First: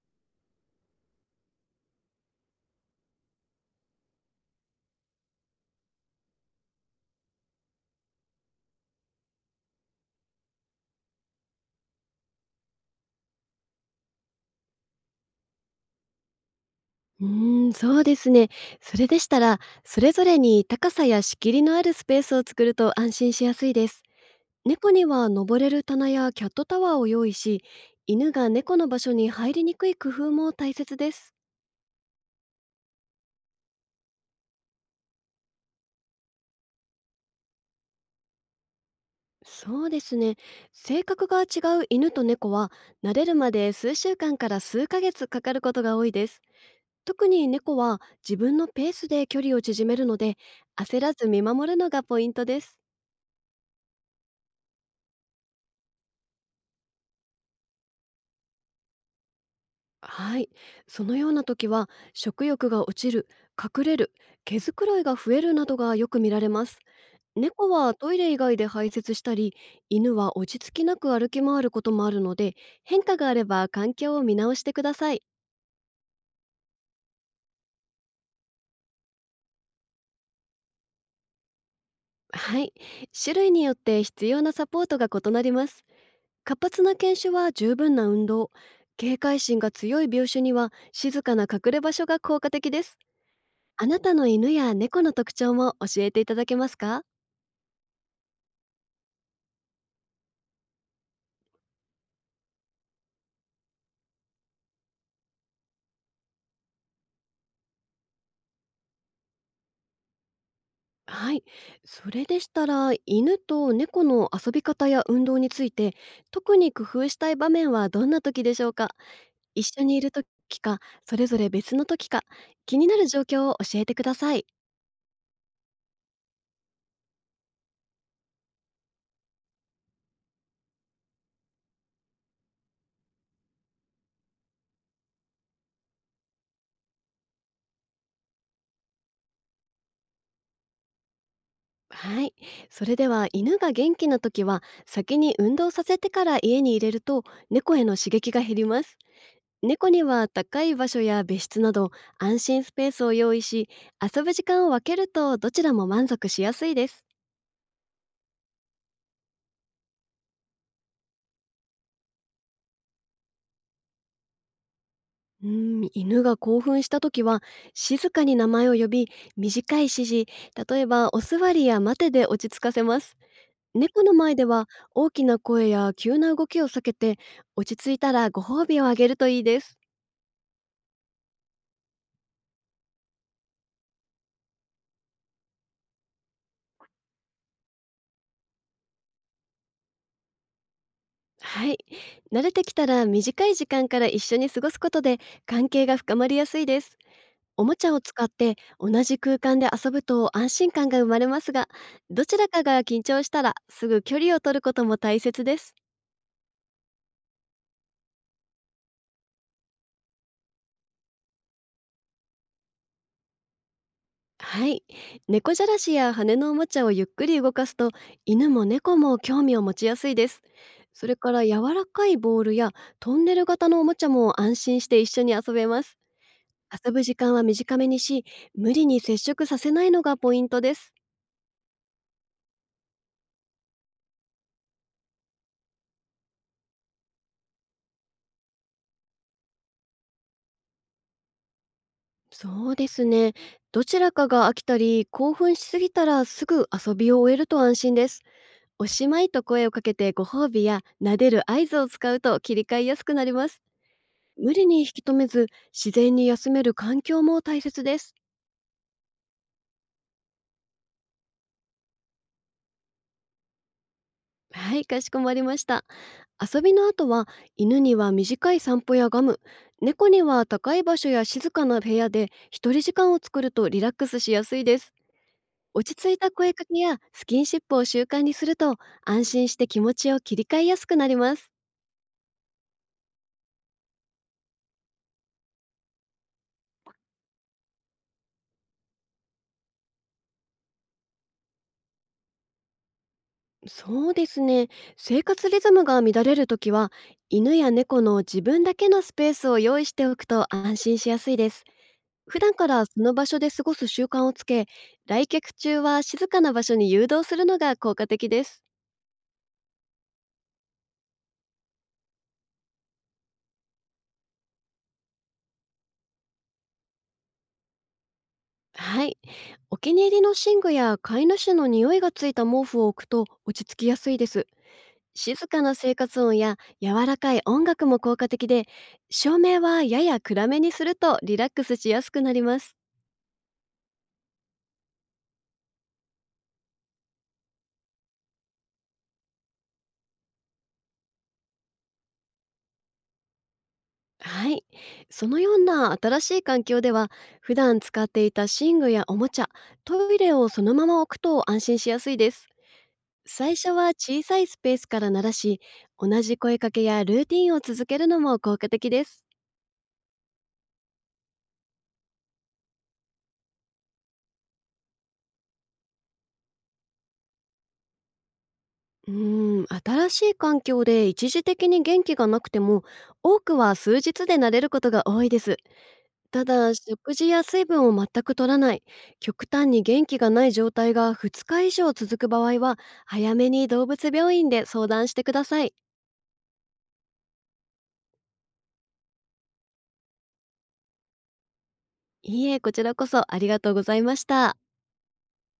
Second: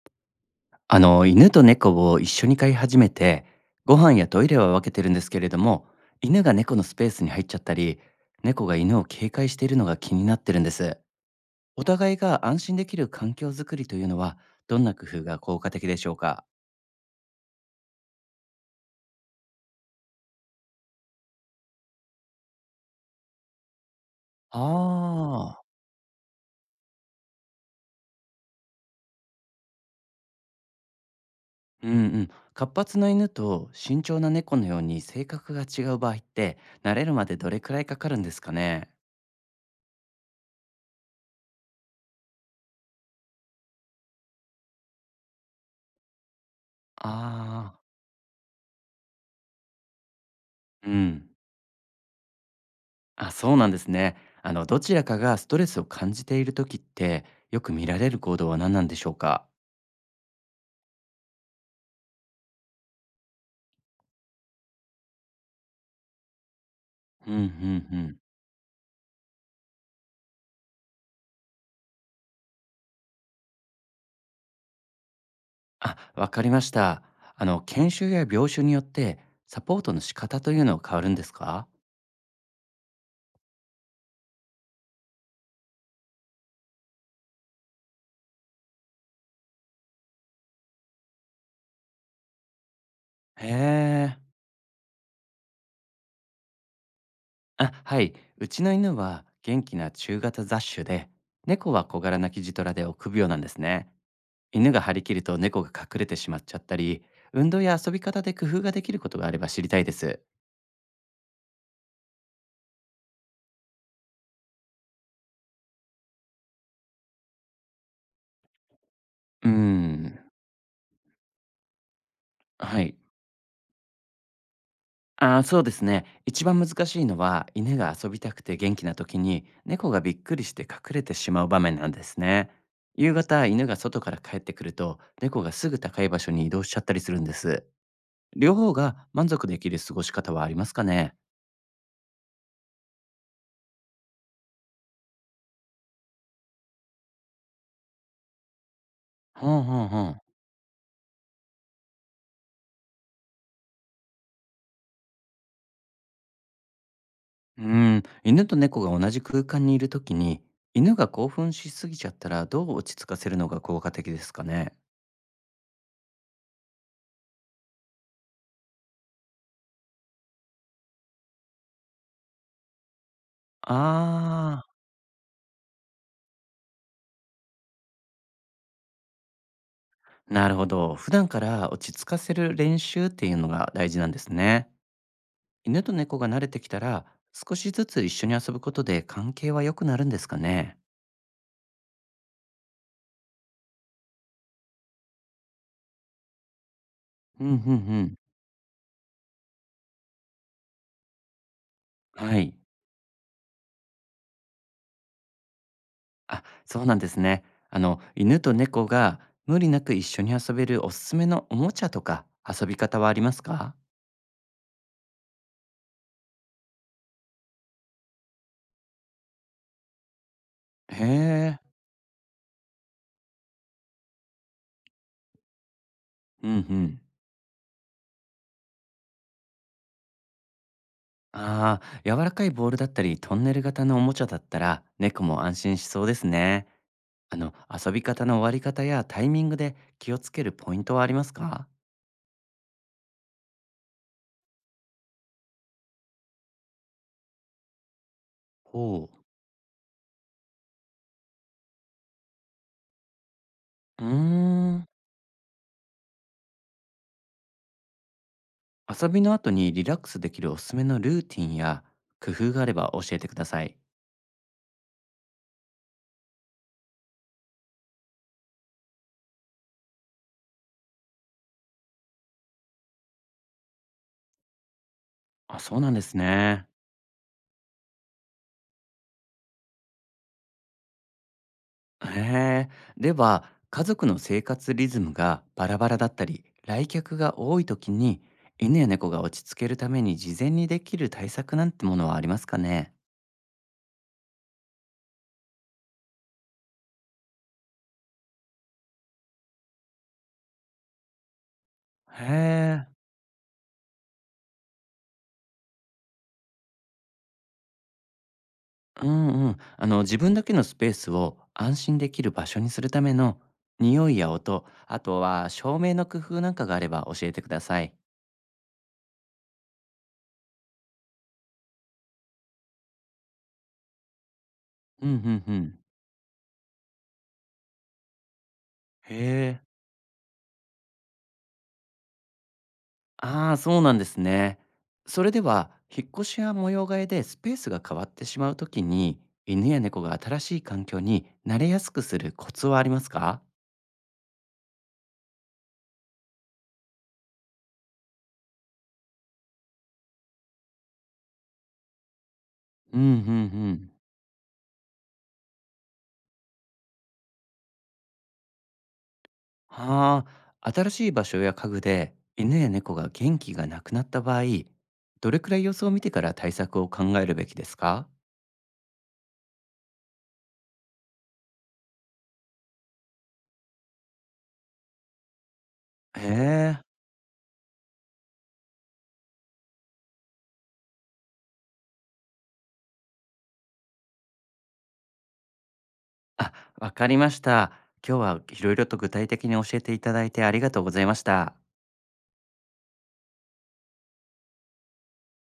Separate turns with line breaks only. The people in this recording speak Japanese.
犬と猫を一緒に飼い始めて、ご飯やトイレは分けてるんですけれども、犬が猫のスペースに入っちゃったり、猫が犬を警戒しているのが気になってるんです。お互いが安心できる環境づくりというのは、どんな工夫が効果的でしょうか？
そうですね。それでしたら、それぞれに高さや仕切りのあるスペースを作ると安心しやすいです。猫には登
ああー。
れる棚やキャットタワーを用意し、犬が猫の場所に入りにくい工夫も大切です。
うんうん。活発な犬と慎重な猫のように性格が違う場合って、慣れるまでどれくらいかかるんですかね？
そうですね。性格が違う犬と猫は、慣れるまで数週間から数ヶ月かかることが多いです。特に猫
ああ
は自分のペースで距離を縮めるので、
ー。う
焦らず
ん。
見守るのがポイントです。
あ、そうなんですね。どちらかがストレスを感じている時って、よく見られる行動は何なんでしょうか？
はい。そのような時は、食欲が落ちる、隠れる、毛づくろいが増えるなどがよく見られます。
うんうんう
猫はト
ん。
イレ以外で排泄したり、犬は落ち着きなく歩き回ることもあるので、変化があれば環境を見直してください。
あ、わかりました。研修や病種によって、サポートの仕方というのは変わるんですか？
はい。種類によって必要なサポートが異なります。活発な犬種は十分な運動、警戒心が強い病種には静かな隠れ場所が効果的です。
へ
あなた
え。
の犬や猫の特徴も教えていただけますか？
あ、はい。うちの犬は元気な中型雑種で、猫は小柄なキジトラで臆病なんですね。犬が張り切ると猫が隠れてしまっちゃったり、運動や遊び方で工夫ができることがあれば知りたいです。
はい。それでしたら、犬と猫の遊び方や運動について、特に工夫したい場面はどんな時でしょうか？
うー
一緒にいる
ん、
時か、それぞれ別の時か、気
は
に
い。
なる状況を教えてください。
ああ、そうですね。一番難しいのは、犬が遊びたくて元気な時に、猫がびっくりして隠れてしまう場面なんですね。夕方、犬が外から帰ってくると、猫がすぐ高い場所に移動しちゃったりするんです。両方が満足できる過ごし方はありますかね？
はい。それでは、犬が元気な時は、先に運動させてから家に入れると、猫への刺激が減ります。
ほんほん
猫
ほ
に
ん。
は高い場所や別室など安心スペースを用意し、遊ぶ時間を分けるとどちらも満足しやすいです。
犬と猫が同じ空間にいる時に、犬が興奮しすぎちゃったら、どう落ち着かせるのが効果的ですかね？
うー犬が興奮した時は、静かに名前を呼び、短い指示、例えばお座りや待てで落ち着かせます。猫の前で
ああ
は
ー。
大きな声や急な動きを避けて、落ち着いたらご褒美をあげるといいです。
なるほど。普段から落ち着かせる練習っていうのが大事なんですね。犬と猫が慣れてきたら、少しずつ一緒に遊ぶことで関係は良くなるんですかね？
はい。慣れてきたら短い時間から一緒に過ごすことで関係が深まりやすいです。
うんうんう
おもちゃを使
ん。
って同じ空間で遊ぶと安心感が生まれますが、ど
は
ちら
い。
かが緊張したらすぐ距離を取ることも大切です。
あ、そうなんですね。犬と猫が無理なく一緒に遊べるおすすめのおもちゃとか遊び方はありますか？
はい。猫じゃらしや羽のおもちゃをゆっくり動かすと、犬も猫も興味を持ちやすいです。
へ
それから
え。
柔らかいボールやトンネル型のおもちゃも安心して一緒に遊べます。
うんう
遊
ん。
ぶ時間は短めにし、無理に接触させないのがポイントです。
ああ、柔らかいボールだったり、トンネル型のおもちゃだったら、猫も安心しそうですね。あの、遊び方の終わり方やタイミングで気をつけるポイントはありますか？
そうですね。どちらかが飽きたり、興奮しすぎたらすぐ遊びを終えると安心です。お
ほ
し
う。
まいと声をかけてご褒美や撫でる合図を使うと切り替えやすくなります。
うー
無理に
ん。
引き止めず、自然に休める環境も大切です。
遊びの後にリラックスできるおすすめのルーティンや工夫があれば教えてください。
はい、かしこまりました。遊びの後は、犬には短い散歩やガム、猫には高い場所や静かな部屋で一人時間を作るとリラックスしやすいです。
あ、そうなん
落ち
で
着
す
いた声か
ね。
けやスキンシップを習慣にすると、安心して気持ちを切り替えやすくなります。
へえ。では、家族の生活リズムがバラバラだったり、来客が多い時に、犬や猫が落ち着けるために事前にできる対策なんてものはありますかね？
そうですね。生活リズムが乱れるときは、犬や猫の自分だけのスペースを用意しておくと安心しやすいです。
へ
普段から
え。
その場所で過ごす習慣をつけ、来客中は静かな場所に誘導するのが効果的です。
うんうん。自分だけのスペースを安心できる場所にするための匂いや音、あとは照明の工夫なんかがあれば教えてください。
はい。お気に入りの寝具や飼い主の匂いがついた毛布を置くと落ち着きやすいです。
うんうん
静
う
かな
ん。
生活音や柔らかい音楽も効果的で、
へ
照明
え、
はやや暗めにするとリラックスしやすくなります。
ああ、そうなんですね。それでは、引っ越しや模様替えでスペースが変わってしまうときに、犬や猫が新しい環境に慣れやすくするコツはありますか？
はい。そのような新しい環境では、普段使っていた寝具やおもちゃ、トイレをそのまま置くと安心しやすいです。
うんうんう
最初は
ん。
小さいスペースから鳴らし、同じ声かけやルーティンを続けるのも効果的です。
はあ、新しい場所や家具で犬や猫が元気がなくなった場合、どれくらい様子を見てから対策を考えるべきですか？
新しい環境で一時的に元気がなくても、多くは数日で慣れることが多いです。
へ
ただ、
え。
食事や水分を全く取らない、極端に元気がない状態が2日以上続く場合は、早めに動物病院で相談してください。
あ、わかりました。今日はいろいろと具体的に教えていただいてありがとうございました。
いいえ、こちらこそありがとうございました。